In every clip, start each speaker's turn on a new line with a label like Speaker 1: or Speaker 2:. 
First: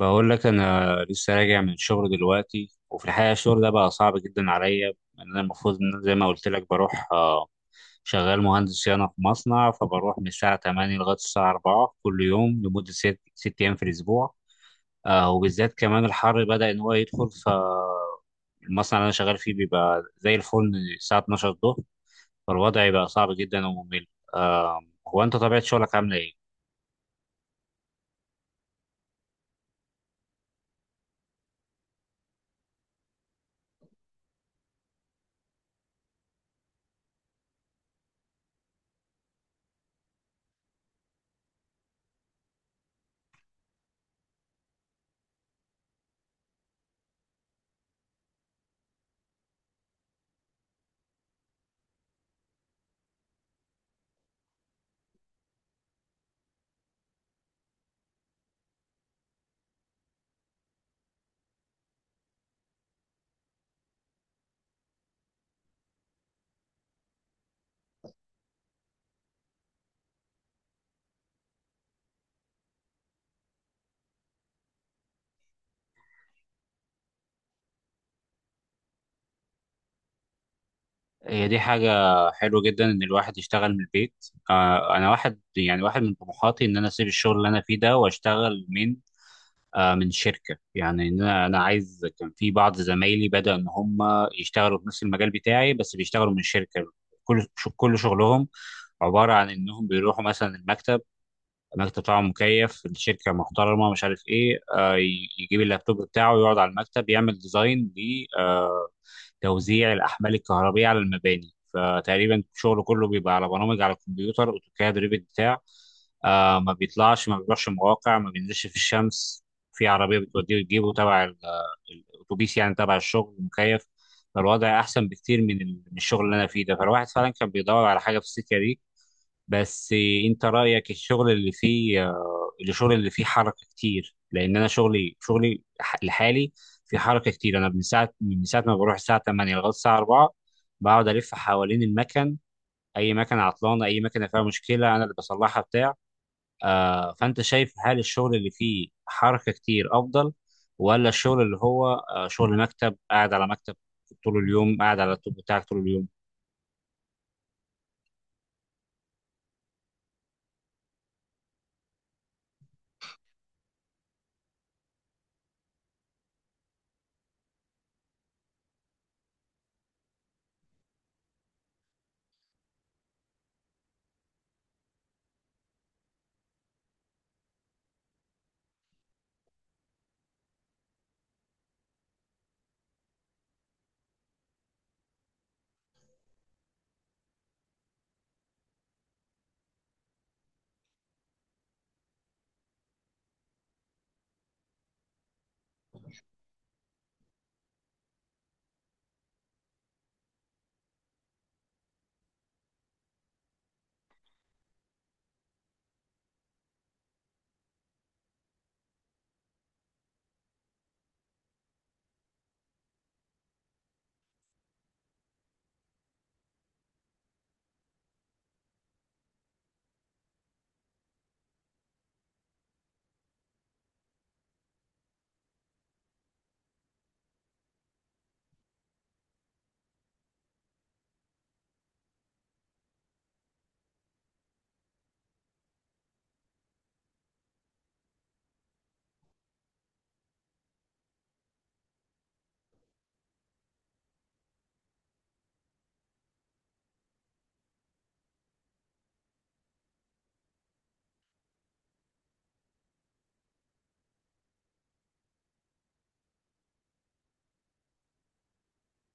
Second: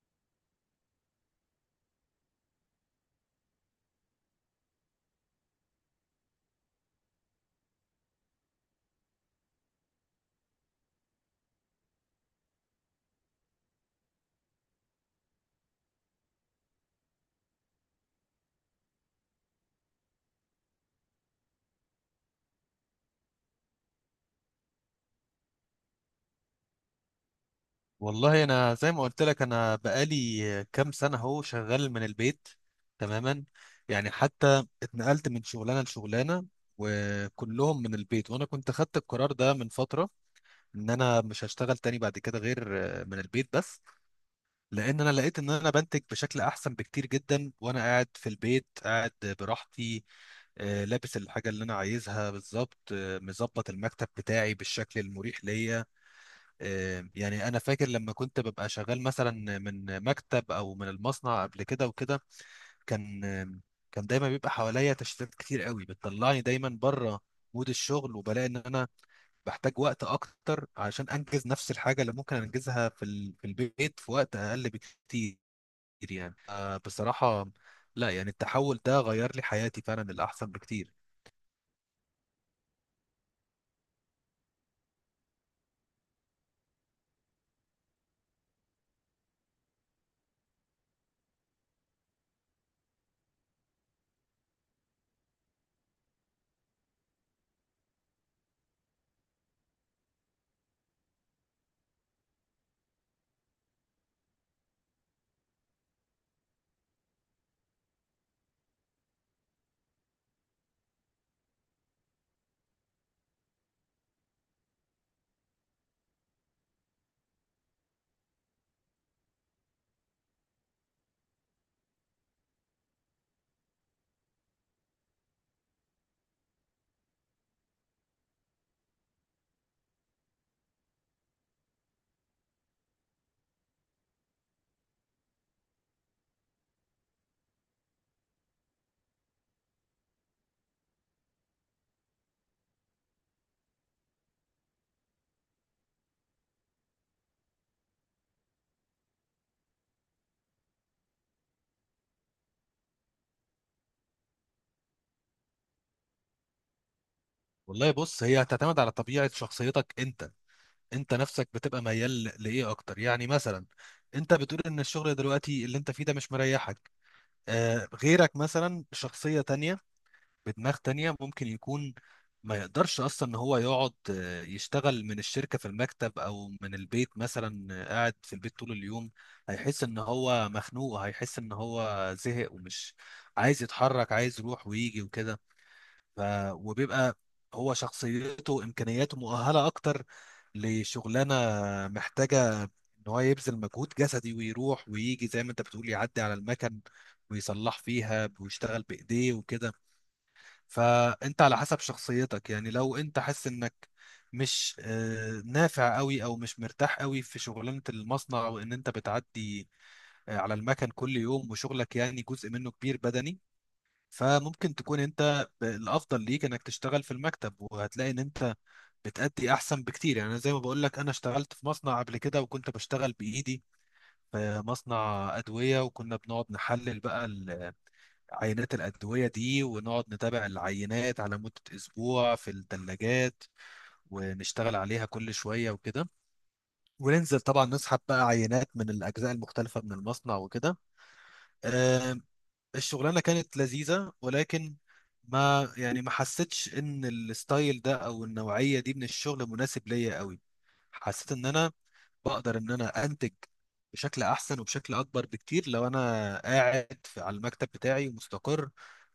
Speaker 1: بقول لك انا لسه راجع من الشغل دلوقتي وفي الحقيقه الشغل ده بقى صعب جدا عليا لأن انا المفروض ان أنا زي ما قلت لك بروح شغال مهندس صيانه في مصنع. فبروح من الساعه 8 لغايه الساعه 4 كل يوم لمده ست ايام في الاسبوع. وبالذات كمان الحر بدا ان هو يدخل فالمصنع اللي انا شغال فيه بيبقى زي الفل الساعه 12 الظهر. فالوضع بقى صعب جدا وممل آه، هو انت طبيعه شغلك عامله ايه؟
Speaker 2: والله، انا زي ما قلت لك انا بقالي كام سنه اهو شغال من البيت. تماما. يعني حتى اتنقلت من شغلانه لشغلانه، وكلهم من البيت. وانا كنت خدت القرار ده من فتره، ان انا مش هشتغل تاني بعد كده غير من البيت بس. لان انا لقيت ان انا بنتج بشكل احسن بكتير جدا وانا قاعد في البيت، قاعد براحتي. لابس الحاجه اللي انا عايزها بالظبط، مظبط المكتب بتاعي بالشكل المريح ليا. يعني انا فاكر لما كنت ببقى شغال مثلا من مكتب او من المصنع قبل كده وكده، كان آه، كان دايما بيبقى حواليا تشتتات كتير قوي بتطلعني دايما بره مود الشغل، وبلاقي ان انا بحتاج وقت اكتر عشان انجز نفس الحاجه اللي ممكن انجزها في البيت في وقت اقل بكتير. يعني بصراحه، لا يعني التحول ده غير لي حياتي فعلا للاحسن بكتير.
Speaker 1: هي دي حاجة حلوة جدا إن الواحد يشتغل من البيت. أنا واحد من طموحاتي إن أنا أسيب الشغل اللي أنا فيه ده وأشتغل من شركة. يعني إن أنا عايز، كان في بعض زمايلي بدأ إن هم يشتغلوا في نفس المجال بتاعي بس بيشتغلوا من شركة. كل شغلهم عبارة عن إنهم بيروحوا مثلا المكتب. المكتب طبعا مكيف، الشركة محترمة، مش عارف إيه، يجيب اللابتوب بتاعه يقعد على المكتب يعمل ديزاين توزيع الأحمال الكهربية على المباني. فتقريبا شغله كله بيبقى على برامج على الكمبيوتر، أوتوكاد ريفت بتاع. ما بيطلعش، ما بيروحش مواقع، ما بينزلش في الشمس، في عربية بتوديه وتجيبه، تبع الأتوبيس يعني، تبع الشغل مكيف. فالوضع أحسن بكتير من من الشغل اللي أنا فيه ده. فالواحد فعلا كان بيدور على حاجة في السكة دي. بس انت رايك الشغل اللي فيه حركه كتير؟ لان انا شغلي لحالي في حركه كتير. انا من ساعه ما بروح الساعه 8 لغايه الساعه 4 بقعد الف حوالين المكن. اي مكنه عطلانه، اي مكنه فيها مشكله، انا اللي بصلحها بتاع. فانت شايف هل الشغل اللي فيه حركه كتير افضل، ولا الشغل اللي هو شغل مكتب، قاعد على مكتب طول اليوم، قاعد على اللابتوب بتاعك طول اليوم؟
Speaker 2: والله بص، هي هتعتمد على طبيعه شخصيتك انت. انت نفسك بتبقى ميال لايه اكتر؟ يعني مثلا انت بتقول ان الشغل دلوقتي اللي انت فيه ده مش مريحك. غيرك مثلا، شخصية تانية بدماغ تانية، ممكن يكون ما يقدرش اصلا ان هو يقعد يشتغل من الشركة في المكتب او من البيت. مثلا قاعد في البيت طول اليوم، هيحس ان هو مخنوق، هيحس ان هو زهق ومش عايز يتحرك، عايز يروح ويجي وكده. ف... وبيبقى هو شخصيته، امكانياته مؤهله اكتر لشغلانه محتاجه ان هو يبذل مجهود جسدي ويروح ويجي، زي ما انت بتقول يعدي على المكن ويصلح فيها ويشتغل بايديه وكده. فانت على حسب شخصيتك، يعني لو انت حاسس انك مش نافع قوي او مش مرتاح قوي في شغلانه المصنع، وان انت بتعدي على المكن كل يوم، وشغلك يعني جزء منه كبير بدني، فممكن تكون انت الافضل ليك انك تشتغل في المكتب، وهتلاقي ان انت بتأدي احسن بكتير. يعني أنا زي ما بقول لك، انا اشتغلت في مصنع قبل كده، وكنت بشتغل بايدي في مصنع ادوية، وكنا بنقعد نحلل بقى عينات الأدوية دي، ونقعد نتابع العينات على مدة أسبوع في الثلاجات، ونشتغل عليها كل شوية وكده، وننزل طبعا نسحب بقى عينات من الأجزاء المختلفة من المصنع وكده. الشغلانه كانت لذيذه، ولكن ما يعني ما حسيتش ان الستايل ده او النوعيه دي من الشغل مناسب ليا قوي. حسيت ان انا بقدر ان انا انتج بشكل احسن وبشكل اكبر بكتير لو انا قاعد في على المكتب بتاعي ومستقر،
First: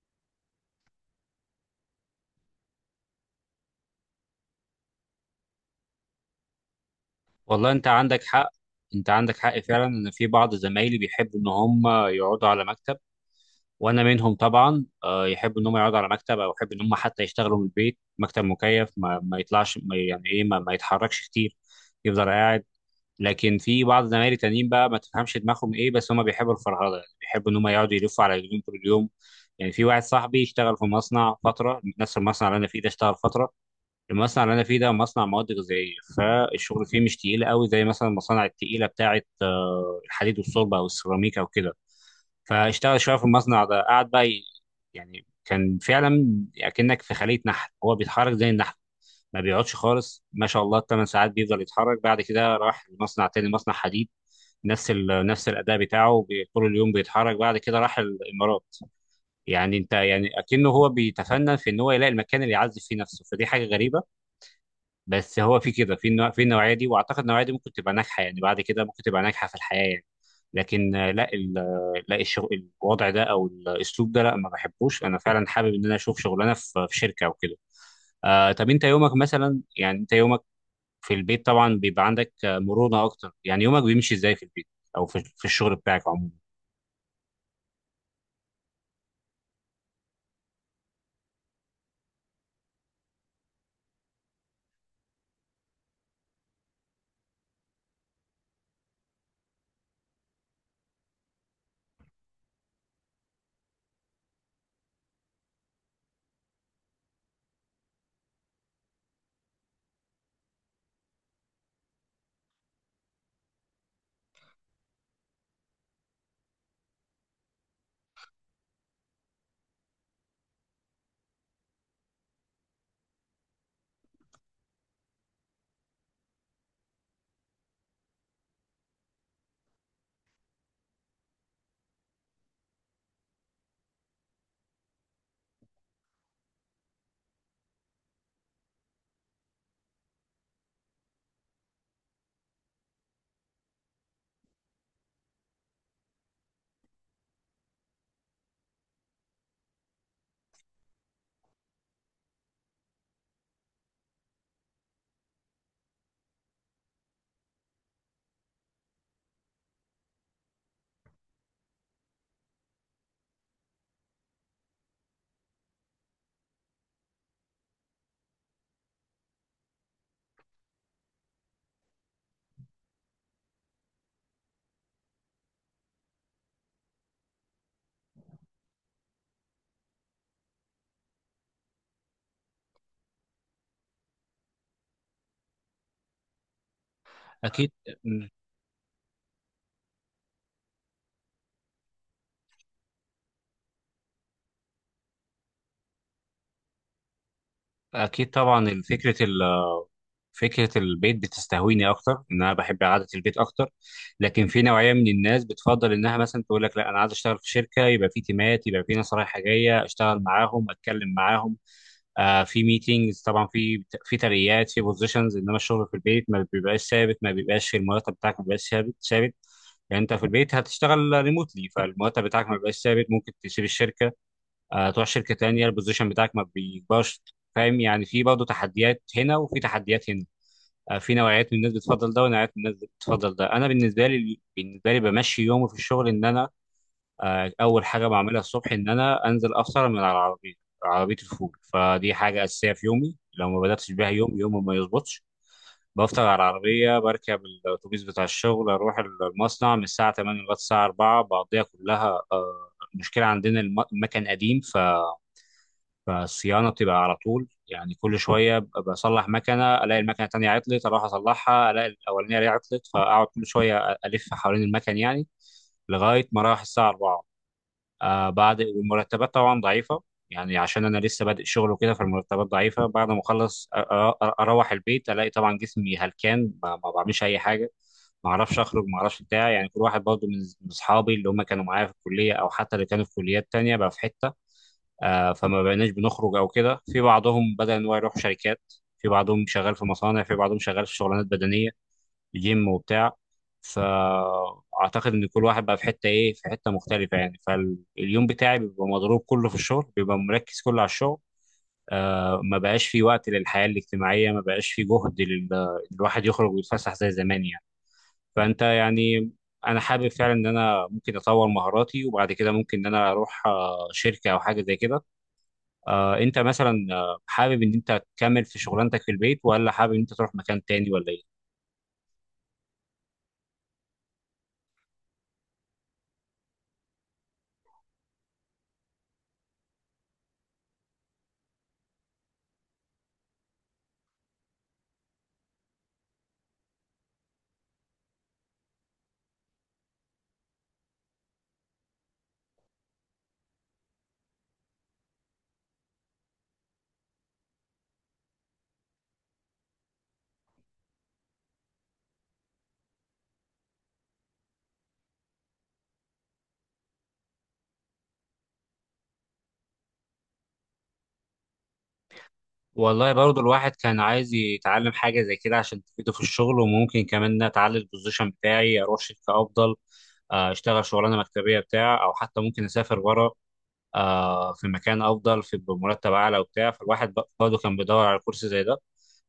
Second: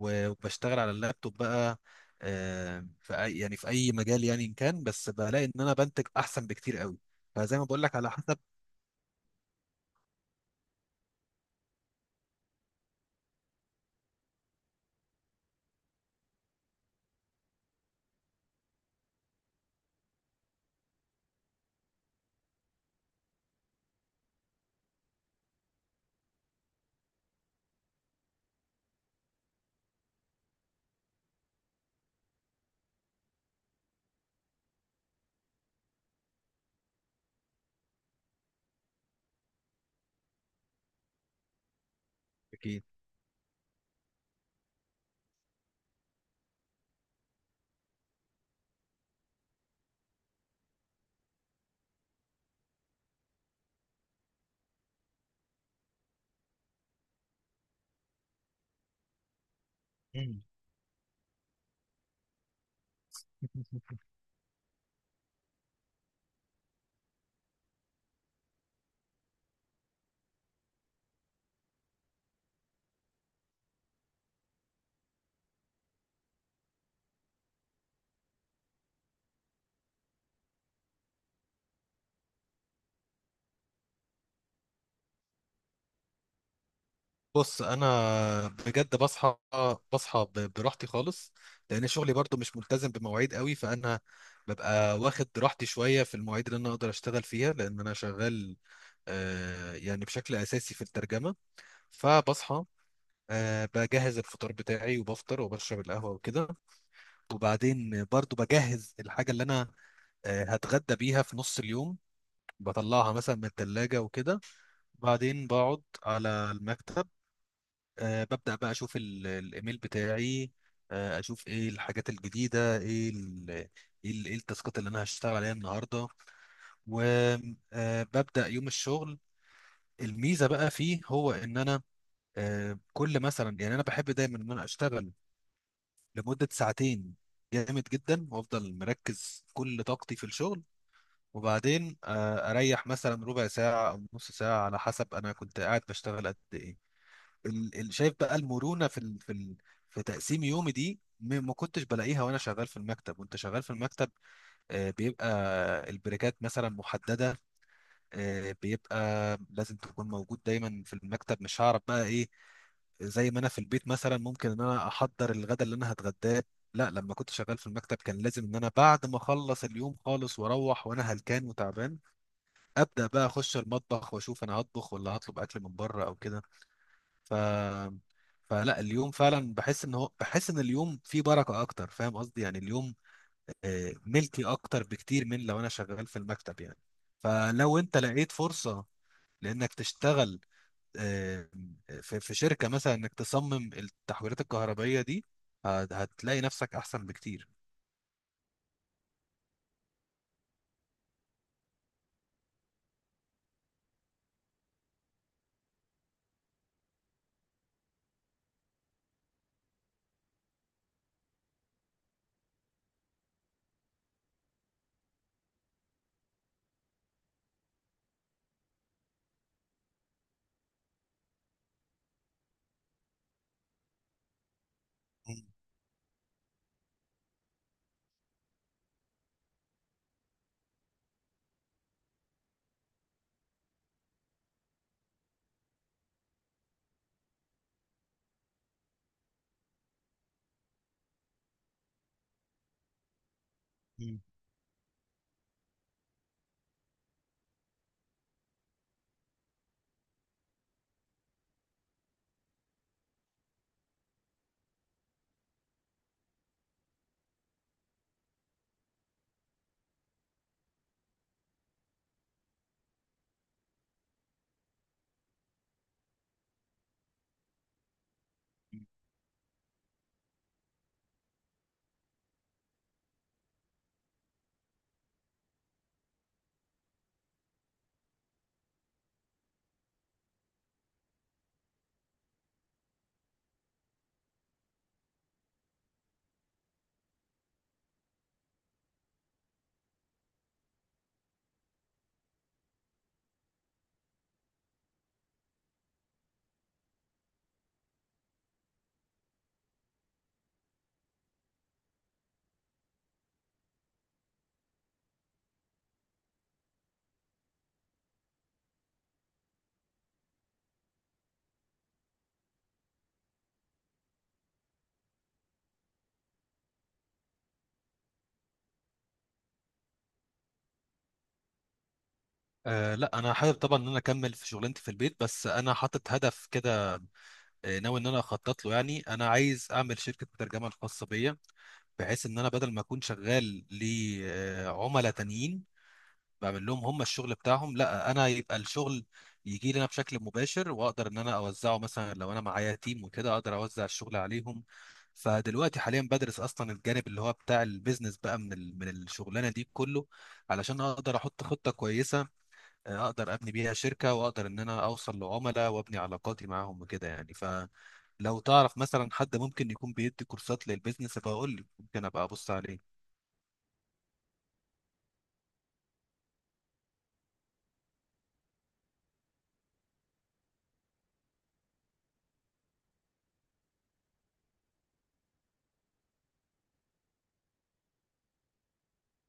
Speaker 2: وبشتغل على اللابتوب بقى، في أي يعني في اي مجال، يعني ان كان، بس بلاقي ان انا بنتج احسن بكتير قوي. فزي ما
Speaker 1: والله
Speaker 2: بقول
Speaker 1: انت
Speaker 2: لك على
Speaker 1: عندك
Speaker 2: حسب.
Speaker 1: حق. انت عندك حق فعلا، ان في بعض زمايلي بيحبوا ان هم يقعدوا على مكتب، وانا منهم طبعا. يحبوا ان هم يقعدوا على مكتب او يحبوا ان هم حتى يشتغلوا من البيت، مكتب مكيف، ما يطلعش، ما يعني ايه، ما يتحركش كتير، يفضل قاعد. لكن في بعض زمايلي تانيين بقى ما تفهمش دماغهم ايه، بس هم بيحبوا الفرهده، يعني بيحبوا ان هم يقعدوا يلفوا على رجلهم طول اليوم. يعني في واحد صاحبي اشتغل في مصنع فتره، نفس المصنع اللي انا فيه ده اشتغل فتره. المصنع اللي انا فيه ده مصنع مواد غذائيه، فالشغل فيه مش تقيل قوي زي مثلا المصانع التقيله بتاعه الحديد والصلب او السيراميك او كده. فاشتغل شويه في المصنع ده، قعد بقى يعني كان فعلا اكنك في خليه نحل. هو بيتحرك زي النحل، ما بيقعدش خالص، ما شاء الله، الثمان ساعات بيفضل يتحرك. بعد كده راح لمصنع تاني، مصنع حديد، نفس الاداء بتاعه، طول اليوم بيتحرك. بعد كده راح الامارات. يعني انت يعني
Speaker 2: أكيد.
Speaker 1: اكنه هو بيتفنن في ان هو يلاقي المكان اللي يعزف فيه نفسه، فدي حاجه غريبه. بس هو في كده، في النوعيه دي، واعتقد النوعيه دي ممكن تبقى ناجحه يعني، بعد كده ممكن تبقى ناجحه في الحياه يعني. لكن لا، لا الشغل الوضع ده او الاسلوب ده، لا، ما بحبوش. انا فعلا حابب ان انا اشوف شغلانه في شركه او كده. طب انت يومك مثلا، يعني انت يومك في البيت طبعا بيبقى عندك مرونه اكتر، يعني يومك بيمشي ازاي في البيت او في الشغل بتاعك عموما؟
Speaker 2: بص انا بجد بصحى براحتي خالص. لان شغلي برضو مش ملتزم بمواعيد قوي، فانا ببقى واخد راحتي شويه في المواعيد اللي انا اقدر اشتغل فيها، لان انا شغال يعني بشكل اساسي في الترجمه. فبصحى، بجهز الفطار بتاعي وبفطر وبشرب القهوه وكده. وبعدين برضو بجهز الحاجه اللي انا هتغدى بيها في نص اليوم، بطلعها مثلا من الثلاجه وكده. بعدين بقعد على المكتب، ببدأ بقى أشوف الإيميل بتاعي، أشوف إيه الحاجات الجديدة، إيه التاسكات اللي أنا هشتغل عليها النهاردة، وببدأ يوم الشغل. الميزة بقى فيه هو إن أنا كل مثلا، يعني أنا بحب دايما إن أنا أشتغل لمدة ساعتين جامد جدا، وأفضل مركز كل طاقتي في الشغل، وبعدين أريح مثلا ربع ساعة أو نص ساعة على حسب أنا كنت قاعد بشتغل قد إيه. شايف بقى المرونه في تقسيم يومي دي، ما كنتش بلاقيها وانا شغال في المكتب. وانت شغال في المكتب، بيبقى البريكات مثلا محدده، بيبقى لازم تكون موجود دايما في المكتب، مش هعرف بقى ايه. زي ما انا في البيت مثلا ممكن ان انا احضر الغداء اللي انا هتغداه. لا، لما كنت شغال في المكتب كان لازم ان انا بعد ما اخلص اليوم خالص واروح وانا هلكان وتعبان، ابدا بقى اخش المطبخ واشوف انا هطبخ ولا هطلب اكل من بره او كده. ف فلا، اليوم فعلا بحس ان هو، بحس ان اليوم فيه بركة اكتر. فاهم قصدي؟ يعني اليوم ملكي اكتر بكتير من لو انا شغال في المكتب، يعني.
Speaker 1: اكيد.
Speaker 2: فلو انت لقيت فرصة لانك تشتغل آه، في شركة مثلا، انك تصمم التحويلات الكهربائية دي، هتلاقي نفسك احسن بكتير.
Speaker 1: اكيد طبعا. فكرة البيت بتستهويني أكتر، إن أنا بحب قعدة البيت أكتر. لكن في نوعية من الناس بتفضل إنها مثلا تقول لك لا، أنا عايز أشتغل في شركة، يبقى في تيمات، يبقى في ناس رايحة جاية، أشتغل معاهم، أتكلم معاهم، في ميتينجز طبعا، في ترقيات، في بوزيشنز. إنما الشغل في البيت ما بيبقاش ثابت، ما بيبقاش في المرتب بتاعك ما بيبقاش ثابت ثابت. يعني انت في البيت هتشتغل ريموتلي، فالمرتب بتاعك ما بيبقاش ثابت، ممكن تسيب الشركه تروح شركه
Speaker 2: مم.
Speaker 1: تانيه، البوزيشن بتاعك ما بيكبرش. فاهم، يعني في برضه تحديات هنا وفي تحديات هنا. في نوعيات من الناس بتفضل ده، ونوعيات من الناس بتفضل ده. انا بالنسبه لي بمشي يومي في الشغل ان انا اول حاجه بعملها الصبح ان انا انزل افطر من على العربيه، عربيه الفول. فدي حاجه اساسيه في يومي، لو ما بداتش بيها
Speaker 2: مم.
Speaker 1: يوم يوم ما يظبطش. بفطر على العربيه، بركب الاتوبيس بتاع الشغل، اروح المصنع من الساعه 8 لغايه الساعه 4 بقضيها كلها. المشكله عندنا المكن قديم، فالصيانه بتبقى على طول، يعني كل شويه بصلح مكنه، الاقي المكنه التانيه عطلت، اروح اصلحها، الاقي الاولانيه اللي عطلت، فاقعد كل شويه الف حوالين المكن يعني لغايه ما راح الساعه 4. بعد، والمرتبات طبعا ضعيفه، يعني عشان انا لسه بادئ شغل وكده، فالمرتبات ضعيفه. بعد ما اخلص اروح البيت الاقي طبعا جسمي هلكان، ما بعملش اي حاجه، ما اعرفش اخرج، ما اعرفش بتاع. يعني كل واحد برضه من اصحابي اللي هم كانوا معايا في الكليه او حتى اللي كانوا في كليات تانيه بقى في حته. فما بقيناش بنخرج او كده. في بعضهم بدأ ان هو يروح شركات، في بعضهم شغال في مصانع، في بعضهم شغال في شغلانات بدنية، جيم وبتاع. فاعتقد ان كل واحد بقى في حتة ايه، في حتة مختلفة يعني. فاليوم بتاعي بيبقى مضروب كله في الشغل، بيبقى مركز كله على الشغل. ما بقاش في وقت للحياة الاجتماعية، ما بقاش في جهد الواحد يخرج ويتفسح زي زمان يعني. فانت يعني انا حابب فعلا ان انا ممكن اطور مهاراتي وبعد كده ممكن ان انا اروح شركة او حاجة زي كده. انت مثلا حابب ان انت تكمل في شغلانتك في البيت، ولا حابب ان انت تروح مكان تاني، ولا ايه؟
Speaker 2: أه لا، انا حابب طبعا ان انا اكمل في شغلانتي في البيت، بس انا حاطط هدف كده، ناوي ان انا اخطط له. يعني انا عايز اعمل شركه ترجمه الخاصه بيا، بحيث ان انا بدل ما اكون شغال لعملاء تانيين بعمل لهم هم الشغل بتاعهم، لا انا يبقى الشغل يجي لنا بشكل مباشر، واقدر ان انا اوزعه مثلا لو انا معايا تيم وكده، اقدر اوزع الشغل عليهم. فدلوقتي حاليا بدرس اصلا الجانب اللي هو بتاع البيزنس بقى من الشغلانه دي كله، علشان اقدر احط خطه كويسه، اقدر ابني بيها شركه، واقدر ان انا اوصل لعملاء وابني علاقاتي معاهم وكده. يعني لو تعرف مثلا حد ممكن يكون بيدي كورسات للبيزنس فهقول لي، ممكن ابقى ابص عليه.
Speaker 1: والله برضو الواحد كان عايز يتعلم حاجة زي كده عشان تفيده في الشغل، وممكن كمان إن أنا أتعلم البوزيشن بتاعي أروح شركة أفضل، أشتغل شغلانة مكتبية بتاع، أو حتى ممكن أسافر بره في مكان افضل، في بمرتب اعلى وبتاع. فالواحد برضه كان بيدور على كورس زي ده.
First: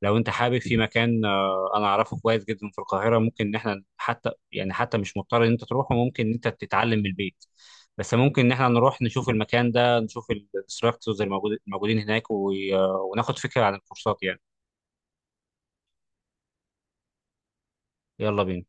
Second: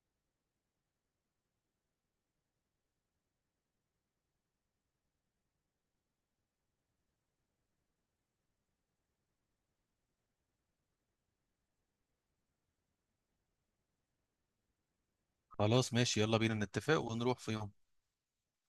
Speaker 1: لو انت حابب، في مكان انا اعرفه كويس جدا في القاهره، ممكن ان احنا حتى مش مضطر ان انت تروحه، ممكن ان انت تتعلم من البيت. بس ممكن ان احنا نروح نشوف المكان ده، نشوف الانستراكتورز الموجودين هناك وناخد فكره عن الكورسات يعني.
Speaker 2: خلاص ماشي، يلا بينا نتفق ونروح في يوم.
Speaker 1: يلا بينا.